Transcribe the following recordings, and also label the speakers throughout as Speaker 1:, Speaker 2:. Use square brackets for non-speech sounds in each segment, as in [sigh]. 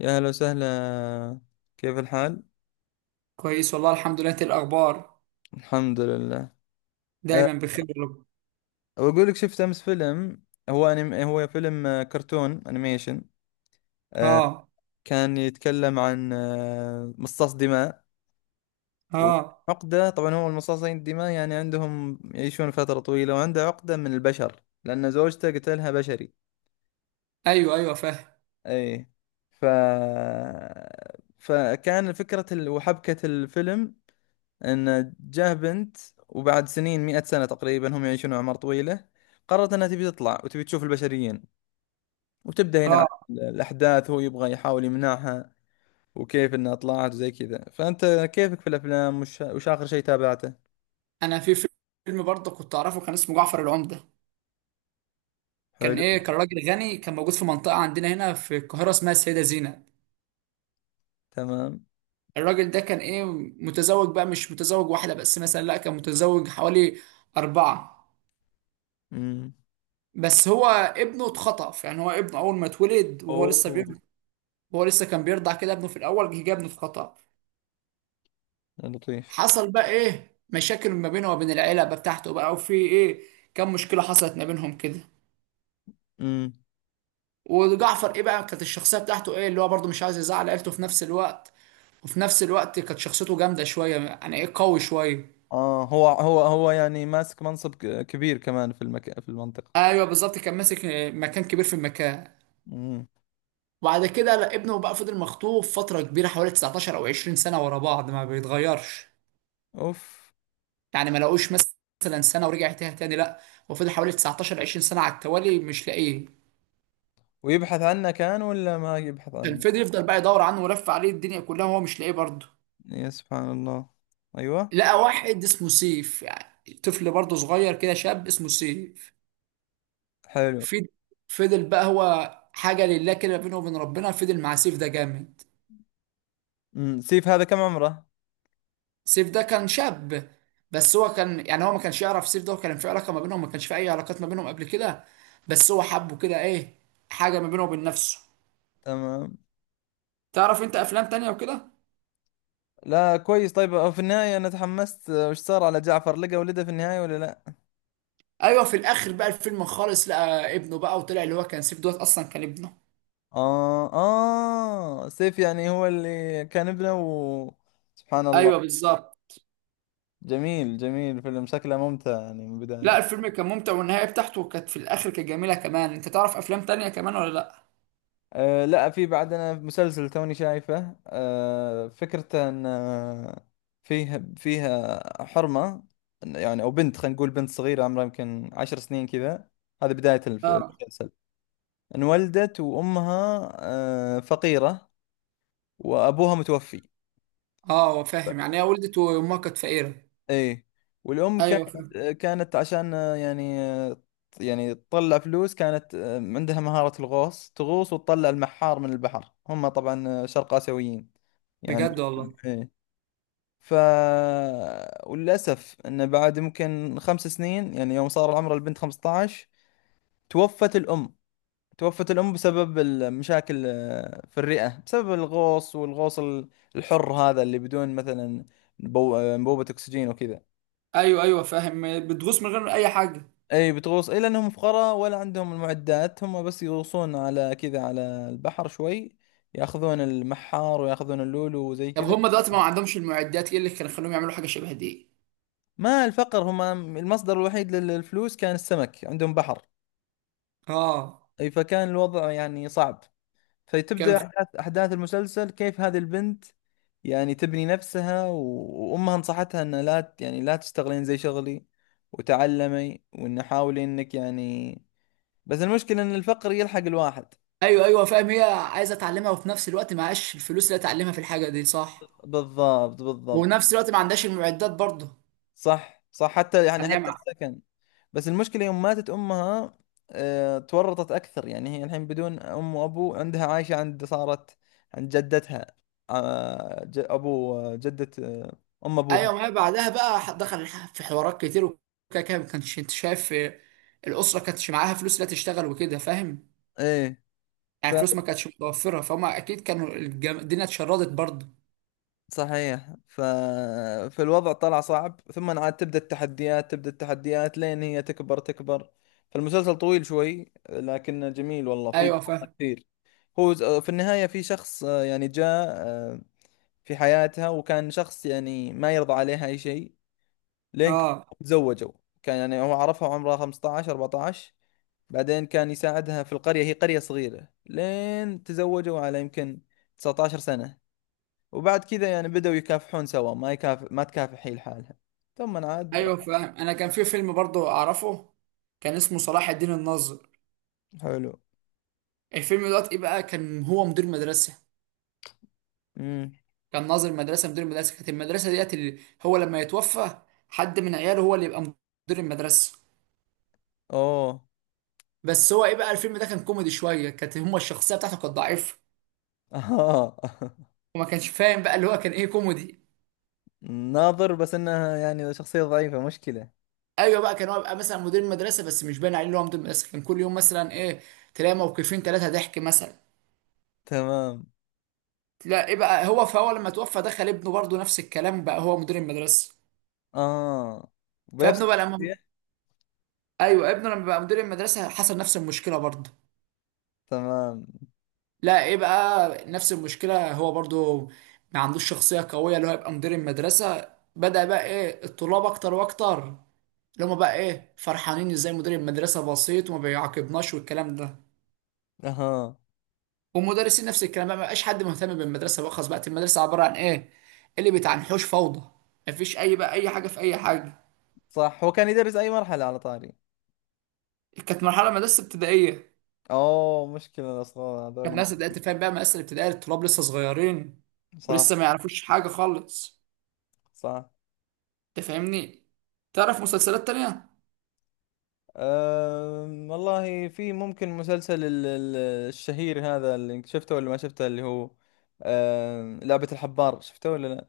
Speaker 1: يا هلا وسهلا. كيف الحال؟
Speaker 2: كويس والله الحمد لله. إنت إيه الاخبار؟
Speaker 1: الحمد لله. أه
Speaker 2: دايما بخير يا رب.
Speaker 1: بقول لك شفت أمس فيلم. هو أنيم، هو فيلم كرتون أنيميشن. أه
Speaker 2: اه.
Speaker 1: كان يتكلم عن مصاص دماء.
Speaker 2: اه.
Speaker 1: وعقدة طبعا، هو المصاصين الدماء يعني عندهم يعيشون فترة طويلة، وعنده عقدة من البشر لأن زوجته قتلها بشري.
Speaker 2: ايوه ايوه فاهم.
Speaker 1: أي. ف وحبكة الفيلم ان جاه بنت، وبعد سنين، مئة سنة تقريبا، هم يعيشون أعمار طويلة، قررت أنها تبي تطلع وتبي تشوف البشريين. وتبدأ هنا عن
Speaker 2: اه.
Speaker 1: الأحداث. هو يبغى يحاول يمنعها، وكيف أنها طلعت وزي كذا. فأنت كيفك في الأفلام؟ وش آخر شيء تابعته؟
Speaker 2: انا في فيلم برضه كنت اعرفه، كان اسمه جعفر العمدة. كان
Speaker 1: حلو.
Speaker 2: ايه، كان راجل غني، كان موجود في منطقة عندنا هنا في القاهرة اسمها السيدة زينب.
Speaker 1: تمام.
Speaker 2: الراجل ده كان ايه، متزوج بقى، مش متزوج واحدة بس مثلا، لا كان متزوج حوالي أربعة.
Speaker 1: امم.
Speaker 2: بس هو ابنه اتخطف، يعني هو ابنه اول ما اتولد وهو لسه
Speaker 1: اوه.
Speaker 2: بيرضع. هو لسه كان بيرضع كده ابنه، في الاول جه ابنه اتخطف.
Speaker 1: لطيف.
Speaker 2: حصل بقى ايه مشاكل ما بينه وبين العيله بقى بتاعته، بقى وفي ايه كم مشكله حصلت ما بينهم كده.
Speaker 1: امم.
Speaker 2: وجعفر ايه بقى، كانت الشخصيه بتاعته ايه اللي هو برضه مش عايز يزعل عيلته في نفس الوقت، وفي نفس الوقت كانت شخصيته جامده شويه يعني ايه قوي شويه.
Speaker 1: اه، هو يعني ماسك منصب كبير كمان في المنطقة.
Speaker 2: ايوه بالظبط، كان ماسك مكان كبير في المكان.
Speaker 1: امم.
Speaker 2: وبعد كده لا، ابنه بقى فضل مخطوف فتره كبيره حوالي 19 او 20 سنه ورا بعض ما بيتغيرش.
Speaker 1: اوف.
Speaker 2: يعني ما لقوش مثلا سنه ورجع تاني لا، وفضل حوالي 19 20 سنه على التوالي مش لاقيه.
Speaker 1: ويبحث عنه كان ولا ما يبحث
Speaker 2: كان
Speaker 1: عنه؟
Speaker 2: فضل يفضل بقى يدور عنه ولف عليه الدنيا كلها وهو مش لاقيه برضه.
Speaker 1: يا سبحان الله. ايوه.
Speaker 2: لقى واحد اسمه سيف، يعني طفل برضه صغير كده، شاب اسمه سيف.
Speaker 1: حلو.
Speaker 2: في- فضل بقى هو حاجة لله كده بينه وبين ربنا، فضل مع سيف ده جامد.
Speaker 1: أمم، سيف هذا كم عمره؟
Speaker 2: سيف ده كان شاب، بس هو كان يعني هو ما كانش يعرف سيف ده، وكان في علاقة ما بينهم، ما كانش في أي علاقات ما بينهم قبل كده. بس هو حبه كده إيه، حاجة ما بينه وبين نفسه.
Speaker 1: تمام.
Speaker 2: تعرف أنت أفلام تانية وكده؟
Speaker 1: لا كويس. طيب في النهاية أنا تحمست، وش صار على جعفر؟ لقى ولده في النهاية ولا لا؟
Speaker 2: أيوه، في الآخر بقى الفيلم خالص لقى ابنه بقى، وطلع اللي هو كان سيف دوت أصلا كان ابنه.
Speaker 1: آه آه، سيف يعني هو اللي كان ابنه و... سبحان الله.
Speaker 2: أيوه بالظبط.
Speaker 1: جميل جميل، فيلم شكله ممتع يعني من
Speaker 2: لا
Speaker 1: البداية.
Speaker 2: الفيلم كان ممتع، والنهاية بتاعته كانت في الآخر كانت جميلة كمان. أنت تعرف أفلام تانية كمان ولا لأ؟
Speaker 1: آه لا، في بعدنا مسلسل توني شايفه. آه، فكرته ان فيها حرمة، يعني او بنت، خلينا نقول بنت صغيرة عمرها يمكن عشر سنين كذا. هذه بداية
Speaker 2: آه
Speaker 1: المسلسل. انولدت وامها فقيرة، وابوها متوفي.
Speaker 2: آه فاهم، يعني هي ولدت وأمها كانت فقيرة.
Speaker 1: ايه. والام
Speaker 2: أيوه
Speaker 1: كانت،
Speaker 2: فاهم.
Speaker 1: كانت عشان يعني تطلع فلوس، كانت عندها مهارة الغوص، تغوص وتطلع المحار من البحر. هم طبعا شرق آسيويين يعني.
Speaker 2: بجد والله.
Speaker 1: ايه. ف وللأسف انه بعد ممكن خمس سنين، يعني يوم صار عمر البنت 15، توفت الأم. توفت الأم بسبب المشاكل في الرئة، بسبب الغوص، والغوص الحر هذا اللي بدون مثلا انبوبة أكسجين وكذا.
Speaker 2: أيوه أيوه فاهم، بتغوص من غير أي حاجة.
Speaker 1: أي بتغوص، إيه، لأنهم فقراء، ولا عندهم المعدات. هم بس يغوصون على كذا، على البحر شوي، ياخذون المحار وياخذون اللولو وزي
Speaker 2: طب
Speaker 1: كذا.
Speaker 2: هم دلوقتي ما عندهمش المعدات، إيه اللي كان خلوهم يعملوا حاجة شبه دي؟
Speaker 1: ما الفقر، هم المصدر الوحيد للفلوس كان السمك، عندهم بحر.
Speaker 2: اه
Speaker 1: أي فكان الوضع يعني صعب.
Speaker 2: كان
Speaker 1: فتبدأ
Speaker 2: في...
Speaker 1: أحداث المسلسل كيف هذه البنت يعني تبني نفسها. وأمها نصحتها أن لا ت- يعني لا تشتغلين زي شغلي، وتعلمي، وأن حاولي أنك يعني. بس المشكلة أن الفقر يلحق الواحد.
Speaker 2: أيوه أيوه فاهم، هي عايزة تعلمها، وفي نفس الوقت معهاش الفلوس اللي تعلمها في الحاجة دي صح؟
Speaker 1: بالضبط
Speaker 2: وفي
Speaker 1: بالضبط.
Speaker 2: نفس الوقت ما عندهاش المعدات برضه.
Speaker 1: صح صح، حتى يعني
Speaker 2: يعني
Speaker 1: حتى
Speaker 2: هي
Speaker 1: السكن. بس المشكلة يوم ماتت أمها تورطت أكثر. يعني هي الحين بدون أم وأبو، عندها عايشة عند، صارت عند جدتها، أبو، جدة، آه، أم أبوها.
Speaker 2: ايوه معايا. بعدها بقى دخل في حوارات كتير وكده كده، ما كانش انت شايف آه، الاسره كانتش معاها فلوس لا تشتغل وكده فاهم.
Speaker 1: إيه. ف
Speaker 2: يعني فلوس ما كانتش متوفره، فهم اكيد كانوا الدنيا اتشردت برضه.
Speaker 1: صحيح فالوضع طلع صعب. ثم عاد تبدأ التحديات، تبدأ التحديات لين هي تكبر تكبر. فالمسلسل طويل شوي لكنه جميل، والله في
Speaker 2: ايوه
Speaker 1: دراما
Speaker 2: فاهم.
Speaker 1: كثير. هو في النهاية في شخص، يعني جاء، في حياتها، وكان شخص يعني ما يرضى عليها أي شيء لين
Speaker 2: اه
Speaker 1: تزوجوا. كان يعني هو عرفها وعمرها 15 14، بعدين كان يساعدها في القرية، هي قرية صغيرة، لين تزوجوا على يمكن 19 سنة. وبعد كذا يعني بدأوا يكافحون سوا، ما تكافح هي لحالها. ثم عاد.
Speaker 2: ايوه فاهم، انا كان في فيلم برضه اعرفه كان اسمه صلاح الدين الناظر.
Speaker 1: حلو.
Speaker 2: الفيلم دوت ايه بقى، كان هو مدير مدرسه.
Speaker 1: امم.
Speaker 2: كان ناظر مدرسه مدير مدرسه، كانت المدرسه ديت اللي هو لما يتوفى حد من عياله هو اللي يبقى مدير المدرسه.
Speaker 1: اوه.
Speaker 2: بس هو ايه بقى، الفيلم ده كان كوميدي شويه، كانت هما الشخصيه بتاعته كانت ضعيفه،
Speaker 1: آه.
Speaker 2: وما كانش فاهم بقى اللي هو كان ايه، كوميدي.
Speaker 1: [laughs] ناظر بس انها يعني شخصية ضعيفة مشكلة.
Speaker 2: ايوه بقى كان هو بقى مثلا مدير مدرسه بس مش باين عليه ان هو مدير مدرسه، كان كل يوم مثلا ايه، تلاقي موقفين ثلاثه ضحك مثلا.
Speaker 1: تمام.
Speaker 2: لا ايه بقى، هو فهو لما توفى دخل ابنه برضه نفس الكلام بقى هو مدير المدرسه.
Speaker 1: اه. بنفس
Speaker 2: فابنه بقى لما
Speaker 1: الشخصية.
Speaker 2: ايوه، ابنه لما بقى مدير المدرسه حصل نفس المشكله برضه.
Speaker 1: تمام.
Speaker 2: لا ايه بقى نفس المشكله، هو برضه ما عندوش شخصيه قويه اللي هو يبقى مدير المدرسه. بدأ بقى ايه الطلاب اكتر واكتر، اللي هما بقى ايه فرحانين ازاي مدير المدرسه بسيط وما بيعاقبناش والكلام ده.
Speaker 1: اها.
Speaker 2: والمدرسين نفس الكلام، بقى ما بقاش حد مهتم بالمدرسه، بقى خلاص بقت المدرسه عباره عن ايه، اللي بيتعنحوش فوضى، مفيش اي بقى اي حاجه في اي حاجه.
Speaker 1: صح، هو كان يدرس اي مرحلة على طاري؟
Speaker 2: كانت مرحله مدرسه ابتدائيه.
Speaker 1: اوه، مشكلة الاصغر
Speaker 2: كانت
Speaker 1: هذول.
Speaker 2: ناس بدأت تفهم بقى مدرسه الابتدائيه الطلاب لسه صغيرين، ولسه
Speaker 1: صح.
Speaker 2: ما يعرفوش حاجه خالص.
Speaker 1: صح.
Speaker 2: انت فاهمني. تعرف مسلسلات تانية؟
Speaker 1: والله في ممكن مسلسل الشهير هذا، اللي شفته ولا ما شفته، اللي هو لعبة الحبار، شفته ولا لا؟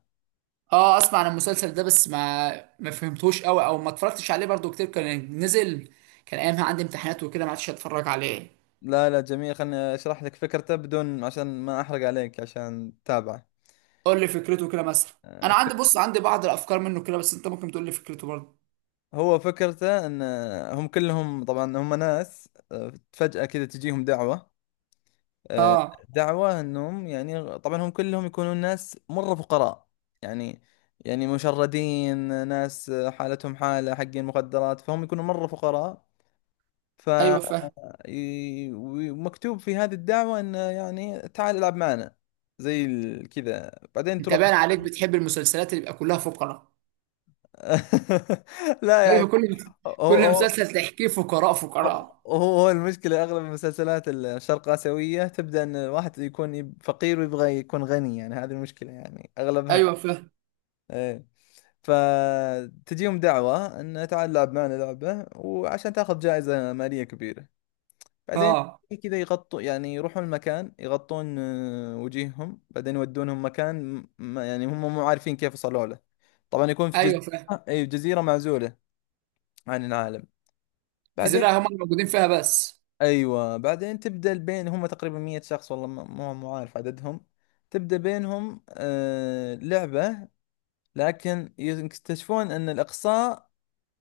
Speaker 2: اه اسمع عن المسلسل ده، بس ما فهمتوش قوي او ما اتفرجتش عليه برضو كتير، كان نزل كان ايامها عندي امتحانات وكده، ما عادش اتفرج عليه.
Speaker 1: لا لا، جميل، خلني اشرح لك فكرته بدون، عشان ما احرق عليك، عشان تتابعه.
Speaker 2: قول لي فكرته كده مثلا.
Speaker 1: أه،
Speaker 2: انا عندي
Speaker 1: فك-
Speaker 2: بص عندي بعض الافكار منه كده، بس انت ممكن تقول لي فكرته برضه.
Speaker 1: هو فكرته ان هم كلهم طبعا، هم ناس فجأة كذا تجيهم دعوة، آه،
Speaker 2: اه
Speaker 1: دعواه انهم، يعني طبعا هم كلهم يكونون ناس مره فقراء، يعني يعني مشردين، ناس حالتهم حاله حقين مخدرات، فهم يكونوا مره فقراء. ف
Speaker 2: ايوه فاهم.
Speaker 1: ومكتوب في هذه الدعوه انه يعني تعال العب معنا، زي كذا، بعدين
Speaker 2: انت
Speaker 1: تروح.
Speaker 2: باين عليك بتحب المسلسلات اللي يبقى كلها فقراء.
Speaker 1: [laughs] لا يعني،
Speaker 2: ايوه كل
Speaker 1: هو
Speaker 2: كل
Speaker 1: هو
Speaker 2: مسلسل تحكيه فقراء
Speaker 1: هو
Speaker 2: فقراء.
Speaker 1: هو المشكلة أغلب المسلسلات الشرق آسيوية تبدأ أن الواحد يكون فقير ويبغى يكون غني، يعني هذه المشكلة يعني أغلبها
Speaker 2: ايوه فاهم.
Speaker 1: كده. فتجيهم دعوة انه تعال العب معنا لعبة، وعشان تاخذ جائزة مالية كبيرة. بعدين
Speaker 2: اه
Speaker 1: كذا يغطوا، يعني يروحون المكان يغطون وجيههم، بعدين يودونهم مكان يعني هم مو عارفين كيف وصلوا له. طبعا يكون في جزيرة،
Speaker 2: ايوه فاهم.
Speaker 1: اي جزيرة معزولة عن العالم. بعدين،
Speaker 2: الجزيره هم اللي موجودين فيها بس.
Speaker 1: ايوه بعدين تبدأ بين هم تقريبا 100 شخص، والله مو عارف عددهم، تبدأ بينهم لعبة، لكن يكتشفون ان الاقصاء،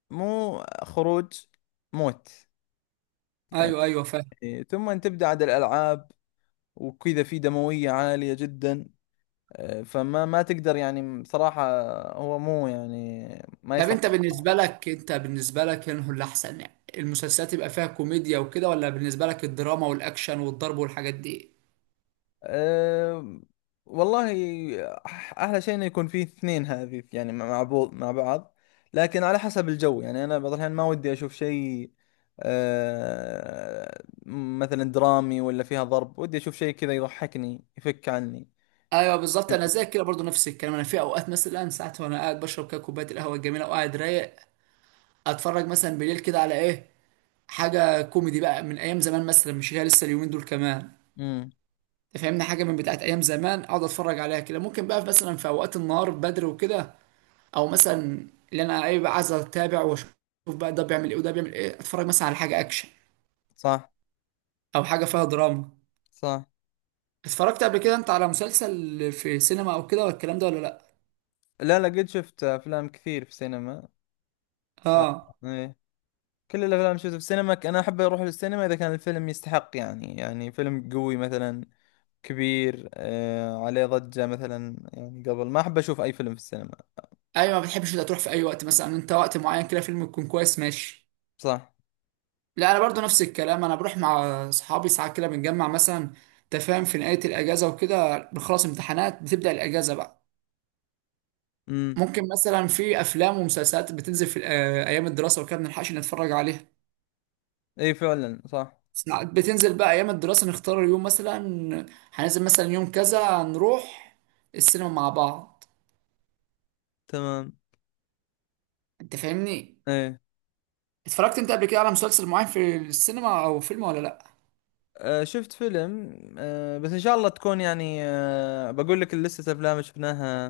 Speaker 1: مو خروج، موت
Speaker 2: ايوه ايوه فاهم.
Speaker 1: يعني. ثم تبدأ عاد الألعاب وكذا، في دموية عالية جدا. فما ما تقدر يعني بصراحة، هو مو يعني، ما
Speaker 2: طب
Speaker 1: يصلح.
Speaker 2: انت بالنسبه لك، انه اللي احسن يعني المسلسلات يبقى فيها كوميديا وكده، ولا بالنسبه لك الدراما والاكشن والضرب والحاجات دي؟
Speaker 1: أه والله، أحلى شيء إنه يكون فيه اثنين هذه يعني، مع بعض مع بعض. لكن على حسب الجو، يعني أنا بعض الأحيان ما ودي أشوف شيء، مثلا درامي ولا فيها ضرب، ودي أشوف شيء كذا يضحكني يفك عني.
Speaker 2: ايوه بالظبط، انا زي كده برضو نفس الكلام. انا في اوقات مثلا ساعات وانا قاعد بشرب كده كوبايه القهوه الجميله وقاعد رايق، اتفرج مثلا بالليل كده على ايه، حاجه كوميدي بقى من ايام زمان مثلا، مش هي لسه اليومين دول كمان.
Speaker 1: امم.
Speaker 2: فاهمني، حاجه من بتاعت ايام زمان اقعد اتفرج عليها كده. ممكن بقى مثلا في اوقات النهار بدري وكده، او مثلا اللي انا ايه بقى عايز اتابع واشوف بقى ده بيعمل ايه وده بيعمل ايه، اتفرج مثلا على حاجه اكشن،
Speaker 1: صح.
Speaker 2: او حاجه فيها دراما.
Speaker 1: صح.
Speaker 2: اتفرجت قبل كده انت على مسلسل في سينما او كده والكلام ده ولا لا؟
Speaker 1: لا لا، قد شفت افلام كثير في السينما. ف...
Speaker 2: اه
Speaker 1: إيه. كل الافلام شفتها في السينما. انا احب اروح للسينما اذا كان الفيلم يستحق، يعني فيلم قوي مثلا كبير، عليه ضجة مثلا، يعني قبل ما، احب اشوف اي فيلم في السينما.
Speaker 2: ايوه، ما بتحبش ده تروح في اي وقت، مثلا انت وقت معين كده فيلم يكون كويس ماشي.
Speaker 1: صح.
Speaker 2: لا انا برضو نفس الكلام، انا بروح مع اصحابي ساعات كده، بنجمع مثلا تفاهم في نهايه الاجازه وكده بنخلص امتحانات، بتبدا الاجازه بقى.
Speaker 1: امم.
Speaker 2: ممكن مثلا في افلام ومسلسلات بتنزل في ايام الدراسه وكده ما بنلحقش نتفرج عليها.
Speaker 1: اي فعلا صح.
Speaker 2: ساعات بتنزل بقى ايام الدراسه، نختار اليوم مثلا هننزل مثلا يوم كذا، نروح السينما مع بعض.
Speaker 1: تمام.
Speaker 2: انت فاهمني،
Speaker 1: ايه.
Speaker 2: اتفرجت انت قبل كده على مسلسل معين في السينما او فيلم ولا لا؟
Speaker 1: آه شفت فيلم، آه بس ان شاء الله تكون يعني، بقول لك لسه افلام شفناها،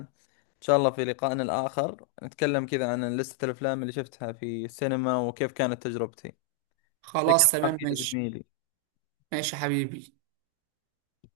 Speaker 1: إن شاء الله في لقائنا الآخر نتكلم كذا عن لستة الأفلام اللي شفتها في السينما وكيف كانت تجربتي. يعطيك
Speaker 2: خلاص تمام
Speaker 1: العافية يا
Speaker 2: ماشي.
Speaker 1: زميلي.
Speaker 2: ماشي يا حبيبي.